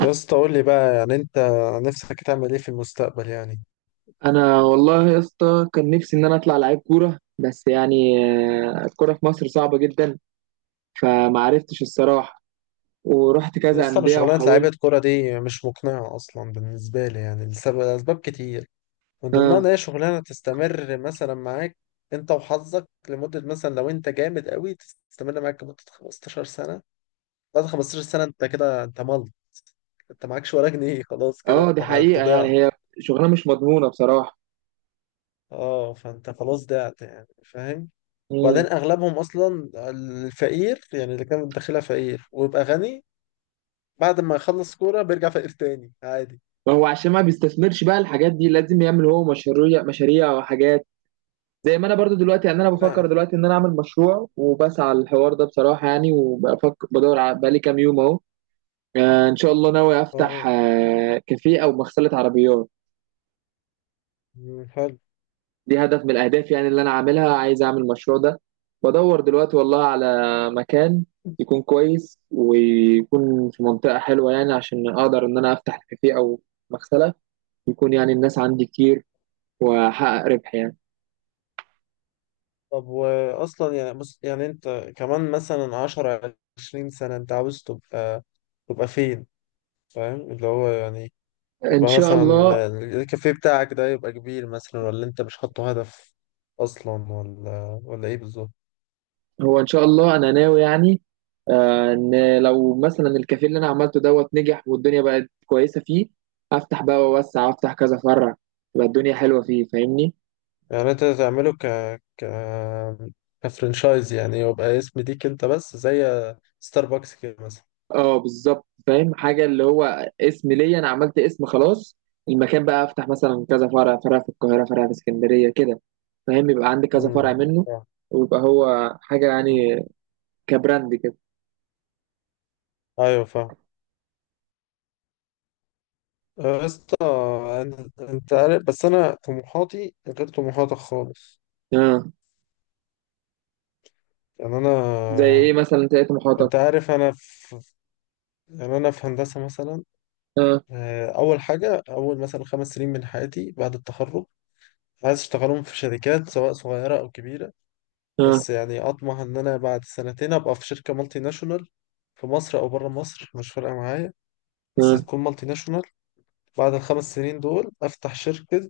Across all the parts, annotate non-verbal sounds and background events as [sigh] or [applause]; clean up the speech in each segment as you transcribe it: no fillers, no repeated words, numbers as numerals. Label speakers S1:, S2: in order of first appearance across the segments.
S1: يا اسطى، قول لي بقى يعني انت نفسك تعمل ايه في المستقبل يعني؟
S2: انا والله يا اسطى كان نفسي ان انا اطلع لعيب كوره، بس يعني الكوره في مصر صعبه جدا. فما عرفتش الصراحه، ورحت كذا
S1: لسه انا،
S2: انديه
S1: شغلانه لعيبه
S2: وحاولت.
S1: كوره دي مش مقنعه اصلا بالنسبه لي يعني، اسباب كتير، من ضمنها ان
S2: اه،
S1: هي شغلانه تستمر مثلا معاك انت وحظك لمده، مثلا لو انت جامد قوي تستمر معاك لمده 15 سنه. بعد 15 سنه انت كده، انت ملك، انت معكش ولا جنيه، خلاص كده
S2: اه
S1: انت
S2: دي
S1: انت
S2: حقيقه يعني،
S1: ضعت.
S2: هي شغلانه مش مضمونه بصراحه.
S1: اه، فانت خلاص ضعت يعني، فاهم.
S2: امم،
S1: وبعدين اغلبهم اصلا الفقير يعني، اللي كان داخلها فقير ويبقى غني، بعد ما يخلص كورة بيرجع فقير تاني عادي.
S2: ما هو عشان ما بيستثمرش بقى الحاجات دي، لازم يعمل هو مشاريع مشاريع وحاجات. زي ما انا برضو دلوقتي، يعني انا بفكر
S1: انا.
S2: دلوقتي ان انا اعمل مشروع وبسعى على الحوار ده بصراحه يعني، وبفكر بدور بقالي كام يوم اهو. ان شاء الله ناوي افتح
S1: اه.
S2: كافيه او مغسله عربيات.
S1: مم، حلو.
S2: دي هدف من الأهداف يعني اللي أنا عاملها، عايز أعمل المشروع ده. بدور دلوقتي والله على مكان يكون كويس ويكون في منطقة حلوة، يعني عشان أقدر إن أنا أفتح كافيه أو مغسلة، يكون يعني الناس عندي كتير وأحقق ربح يعني.
S1: طب واصلا يعني، بص يعني انت كمان مثلا عشرة عشرين سنة انت عاوز تبقى فين، فاهم اللي هو يعني؟
S2: إن
S1: يبقى
S2: شاء
S1: مثلا
S2: الله.
S1: الكافيه بتاعك ده يبقى كبير مثلا، ولا انت مش حاطه هدف اصلا، ولا ايه بالظبط؟
S2: هو إن شاء الله أنا ناوي إن لو مثلا الكافيه اللي أنا عملته دوت نجح والدنيا بقت كويسة فيه، أفتح بقى وأوسع وأفتح كذا فرع، تبقى الدنيا حلوة فيه فاهمني.
S1: يعني انت تعمله ك ك كفرنشايز يعني، يبقى اسم ليك انت بس زي ستاربكس كده مثلا.
S2: اه بالظبط فاهم حاجه، اللي هو اسم ليا، انا عملت اسم خلاص. المكان بقى افتح مثلا كذا فرع، فرع في القاهره فرع في اسكندريه كده، فاهم، يبقى عندي كذا فرع
S1: مم،
S2: منه،
S1: فاهم،
S2: ويبقى هو حاجه
S1: فاهم.
S2: يعني كبراند كده.
S1: ايوه فاهم. آه، يا اسطى، انت عارف، بس انا طموحاتي غير طموحاتك خالص
S2: اه،
S1: يعني انا.
S2: زي ايه مثلا تلاقي محاطك.
S1: انت عارف، انا في، يعني انا في هندسه مثلا.
S2: اه،
S1: آه، اول حاجه، اول مثلا 5 سنين من حياتي بعد التخرج، عايز اشتغلهم في شركات سواء صغيره او كبيره.
S2: اه،
S1: بس يعني اطمح ان انا بعد سنتين ابقى في شركه مالتي ناشونال، في مصر او بره مصر مش فارقه معايا، بس
S2: اه،
S1: تكون مالتي ناشونال. بعد الخمس سنين دول افتح شركه،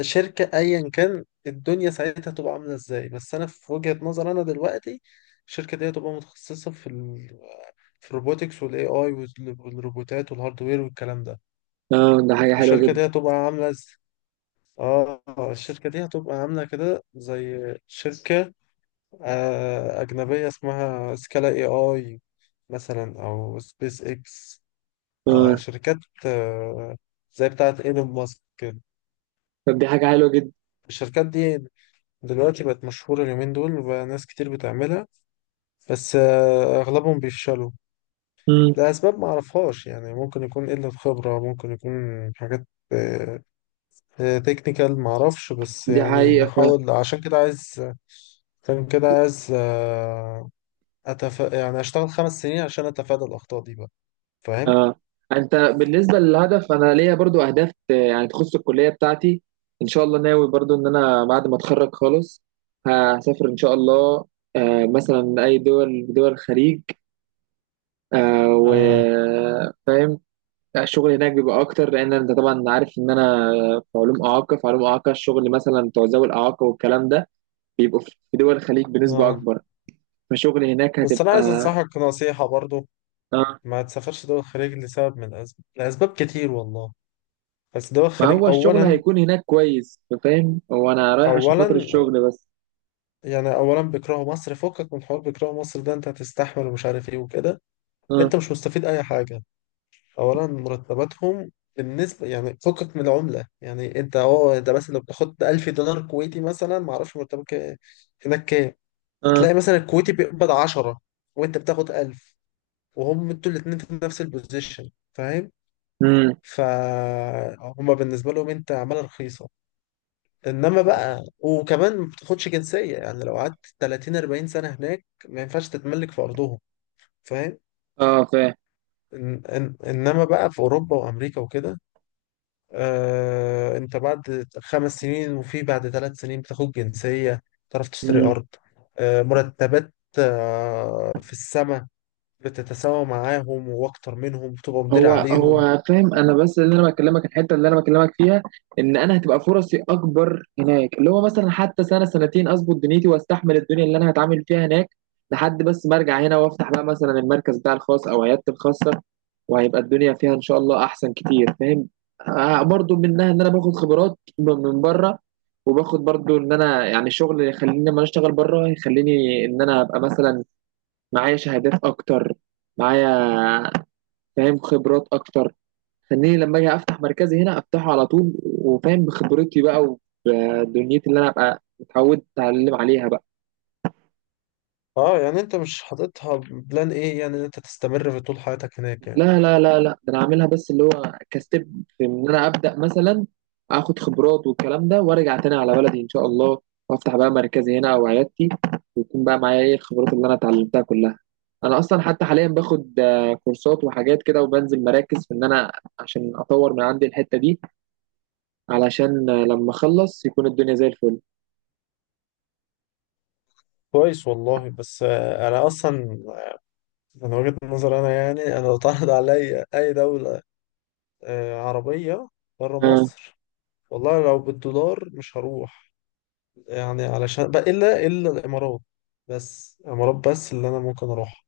S1: شركة أيا كان الدنيا ساعتها تبقى عاملة إزاي، بس أنا في وجهة نظر أنا دلوقتي، الشركة دي هتبقى متخصصة في ال، في الروبوتكس والاي اي والروبوتات والهاردوير والكلام ده.
S2: اه ده حاجه حلوه
S1: الشركة
S2: جدا.
S1: دي هتبقى عاملة ز... اه الشركة دي هتبقى عاملة كده زي شركة آه، أجنبية اسمها سكالا اي اي مثلا، أو سبيس اكس. آه،
S2: اه.
S1: شركات، آه، زي بتاعة ايلون ماسك كده.
S2: طب دي حاجه حلوه جدا.
S1: الشركات دي دلوقتي بقت مشهورة اليومين دول، وبقى ناس كتير بتعملها، بس آه، أغلبهم بيفشلوا
S2: امم.
S1: لأسباب معرفهاش يعني، ممكن يكون قلة خبرة، ممكن يكون حاجات تكنيكال معرفش، بس
S2: دي
S1: يعني
S2: حقيقه.
S1: نحاول. عشان كده عايز، عشان كده عايز آه، يعني أشتغل 5 سنين عشان أتفادى الأخطاء دي بقى، فاهم؟
S2: اه. انت بالنسبه للهدف، انا ليا برضو اهداف يعني تخص الكليه بتاعتي. ان شاء الله ناوي برضو ان انا بعد ما اتخرج خالص هسافر ان شاء الله، مثلا اي دول الخليج،
S1: آه،
S2: وفاهم الشغل هناك بيبقى اكتر، لان انت طبعا عارف ان انا في علوم اعاقه الشغل مثلا بتوع ذوي الاعاقه والكلام ده بيبقوا في دول الخليج بنسبه
S1: آه.
S2: اكبر، فشغل هناك
S1: بس أنا عايز
S2: هتبقى
S1: أنصحك نصيحة برضو،
S2: آه،
S1: ما تسافرش دول الخليج لسبب من الأسباب، لأسباب كتير والله، بس دول
S2: ما هو
S1: الخليج،
S2: الشغل
S1: أولا
S2: هيكون هناك كويس فاهم، هو انا رايح عشان خاطر
S1: أولا
S2: الشغل بس.
S1: يعني اولا بيكرهوا مصر، فكك من حوار بيكرهوا مصر ده، انت هتستحمل ومش عارف ايه وكده، انت
S2: اه.
S1: مش مستفيد اي حاجه. اولا مرتباتهم بالنسبه يعني، فكك من العمله يعني، انت اه، ده مثلا لو بتاخد 1000 دولار كويتي مثلا، ما اعرفش مرتبك هناك كام.
S2: اه.
S1: هتلاقي مثلا الكويتي بيقبض 10، وانت بتاخد 1000، وهم انتوا الاثنين في نفس البوزيشن، فاهم.
S2: امم.
S1: فهم بالنسبه لهم انت عماله رخيصه. انما بقى، وكمان ما بتاخدش جنسيه، يعني لو قعدت 30 40 سنه هناك ما ينفعش تتملك في ارضهم، فاهم.
S2: اه
S1: إن إن انما بقى في اوروبا وامريكا وكده، آه، انت بعد 5 سنين، وفي بعد 3 سنين بتاخد جنسيه، تعرف تشتري
S2: فاهم.
S1: ارض. آه، مرتبات آه، في السماء، بتتساوى معاهم واكتر منهم، بتبقى مدير
S2: هو
S1: عليهم.
S2: هو فاهم انا، بس اللي انا بكلمك الحته اللي انا بكلمك فيها، ان انا هتبقى فرصي اكبر هناك، اللي هو مثلا حتى سنه سنتين اظبط دنيتي واستحمل الدنيا اللي انا هتعامل فيها هناك، لحد بس ما ارجع هنا وافتح بقى مثلا المركز بتاع الخاص او عيادتي الخاصه، وهيبقى الدنيا فيها ان شاء الله احسن كتير فاهم. آه برضو منها ان انا باخد من بره، وباخد برضو ان انا يعني الشغل اللي يخليني لما أنا اشتغل بره يخليني ان انا ابقى مثلا معايا شهادات اكتر، معايا فاهم خبرات اكتر، خليني لما اجي افتح مركزي هنا افتحه على طول وفاهم بخبرتي بقى، وبدنيتي اللي انا ابقى اتعودت اتعلم عليها بقى.
S1: اه، يعني انت مش حاططها بلان ايه يعني، إن انت تستمر في طول حياتك هناك يعني؟
S2: لا لا لا لا، ده انا عاملها بس اللي هو كستيب، في ان انا ابدا مثلا اخد خبرات والكلام ده وارجع تاني على بلدي ان شاء الله، وافتح بقى مركزي هنا او عيادتي، ويكون بقى معايا ايه الخبرات اللي انا اتعلمتها كلها. انا اصلا حتى حاليا باخد كورسات وحاجات كده وبنزل مراكز، في ان انا عشان اطور من عندي الحتة دي، علشان لما اخلص يكون الدنيا زي الفل.
S1: كويس والله، بس آه، انا اصلا من وجهة نظر انا يعني، انا لو اتعرض عليا اي دولة آه، عربية بره مصر، والله لو بالدولار مش هروح، يعني علشان بقى الا الامارات. بس الامارات بس اللي انا ممكن اروحها،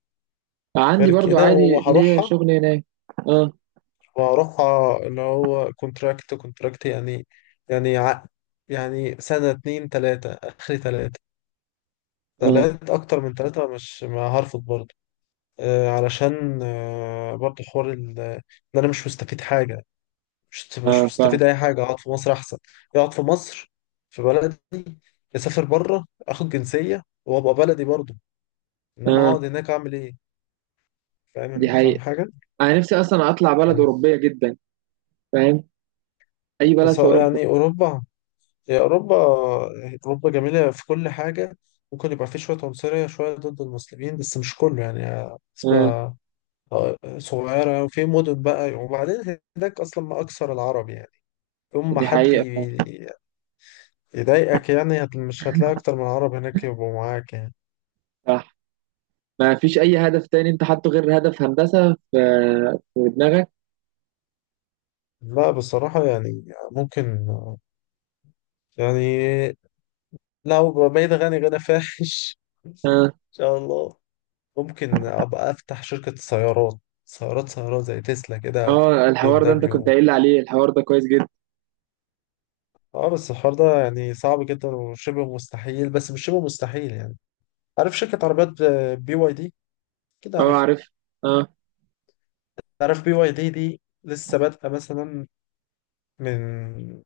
S2: عندي
S1: غير
S2: برضو
S1: كده
S2: عادي ليا
S1: وهروحها
S2: شغل هناك. اه.
S1: وهروحها اللي هو كونتراكت، كونتراكت يعني، يعني عقد، يعني سنة اتنين تلاتة اخري تلاتة
S2: اه.
S1: تلات اكتر من تلاتة، مش ما هرفض برضه. آه، علشان آه، برضه حوار ال- ان انا مش مستفيد حاجه، مش
S2: اه
S1: مش
S2: فاهم.
S1: مستفيد اي حاجه، اقعد في مصر احسن، اقعد في مصر في بلدي، اسافر بره اخد جنسيه وابقى بلدي برضه، انما
S2: اه.
S1: اقعد هناك اعمل ايه؟
S2: دي
S1: فاهم، فاهم
S2: حقيقة.
S1: حاجه.
S2: انا نفسي اصلا اطلع بلد
S1: يعني،
S2: اوروبية جدا فاهم، اي بلد
S1: بس
S2: في اوروبا.
S1: يعني اوروبا هي اوروبا، اوروبا جميله في كل حاجه، ممكن يبقى في شويه عنصريه شويه ضد المسلمين، بس مش كله يعني، نسبه
S2: اه
S1: آه، صغيره، وفي مدن بقى. وبعدين هناك اصلا ما اكثر العرب يعني، يوم ما
S2: دي
S1: حد
S2: حقيقة فاهم.
S1: يضايقك يعني، مش هتلاقي أكتر من عرب هناك يبقوا معاك يعني.
S2: صح. ما فيش اي هدف تاني انت حاطه غير هدف هندسة في في دماغك؟
S1: لا بصراحة يعني، ممكن يعني، لو بقيت غني غنى فاحش [laughs] إن
S2: اه.
S1: شاء الله، ممكن أبقى أفتح شركة سيارات، زي تسلا كده،
S2: اه
S1: بي ام
S2: الحوار ده انت كنت
S1: دبليو.
S2: قايل لي عليه، الحوار ده كويس جدا.
S1: اه بس الحوار ده يعني صعب جدا وشبه مستحيل، بس مش شبه مستحيل يعني، عارف شركة عربيات بي واي دي كده،
S2: اه
S1: عارف.
S2: عارف. اه.
S1: عارف بي واي دي دي لسه بادئة مثلا، من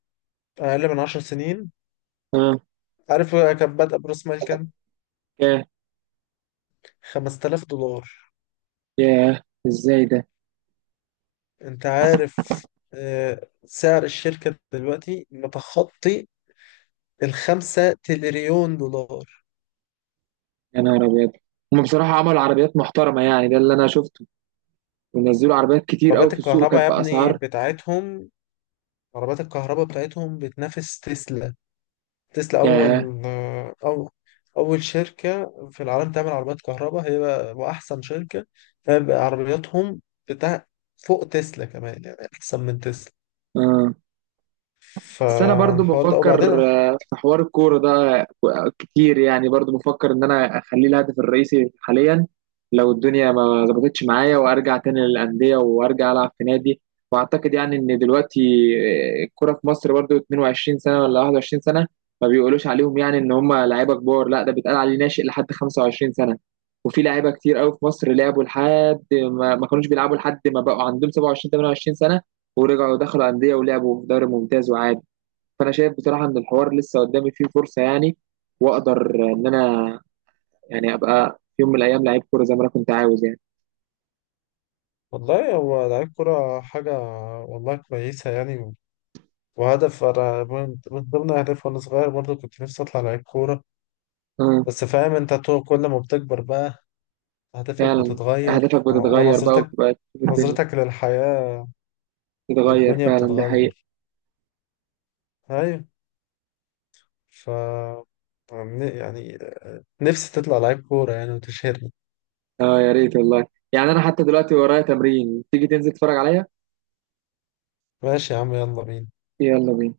S1: أقل من 10 سنين.
S2: اه.
S1: عارف كان بادئ برأس مال كام؟
S2: ياه.
S1: 5000 دولار.
S2: ياه، ازاي ده؟
S1: أنت عارف، آه، سعر الشركة دلوقتي متخطي الخمسة تريليون دولار.
S2: يا نهار ابيض. هما بصراحة عملوا عربيات محترمة يعني، ده اللي انا شفته، ونزلوا عربيات كتير قوي
S1: عربيات
S2: في السوق
S1: الكهرباء يا
S2: كانت
S1: ابني
S2: بأسعار.
S1: بتاعتهم، عربيات الكهرباء بتاعتهم بتنافس تسلا، تسلا
S2: ياه.
S1: أول آه، أو أول شركة في العالم تعمل عربيات كهرباء، هي وأحسن شركة، فبقى عربياتهم بتاع فوق تسلا كمان، يعني أحسن من تسلا.
S2: آه، بس انا برضو
S1: فالحوار ده وبعدين.
S2: بفكر في حوار الكوره ده كتير يعني، برضو بفكر ان انا اخليه الهدف الرئيسي حاليا، لو الدنيا ما ظبطتش معايا، وارجع تاني للانديه وارجع العب في نادي. واعتقد يعني ان دلوقتي الكوره في مصر برضو 22 سنه ولا 21 سنه ما بيقولوش عليهم يعني ان هم لعيبه كبار، لا ده بيتقال عليه ناشئ لحد 25 سنه. وفي لعيبه كتير قوي في مصر لعبوا لحد ما كانوش بيلعبوا لحد ما بقوا عندهم 27 28 سنه، ورجعوا دخلوا انديه ولعبوا في دوري ممتاز وعادي. فانا شايف بصراحه ان الحوار لسه قدامي فيه فرصه يعني، واقدر ان انا يعني ابقى في يوم من الايام لعيب كوره زي ما انا كنت عاوز يعني.
S1: والله هو لعيب كرة حاجة والله كويسة يعني، وهدف أنا من ضمن أهدافي وأنا صغير برضه، كنت نفسي أطلع لعيب كورة،
S2: اه
S1: بس فاهم أنت، كل ما بتكبر بقى أهدافك
S2: فعلا.
S1: بتتغير،
S2: اهدافك
S1: و-
S2: بتتغير بقى
S1: ونظرتك
S2: وبتبقى تشوف الدنيا
S1: نظرتك للحياة،
S2: بتتغير
S1: والدنيا
S2: فعلا، ده حقيقي.
S1: بتتغير. أيوة. ف يعني، نفسي تطلع لعيب كورة يعني وتشهرني.
S2: اه يا ريت والله، يعني انا حتى دلوقتي ورايا تمرين، تيجي تنزل تتفرج عليا.
S1: ماشي يا عم، يلا بينا.
S2: يلا بينا.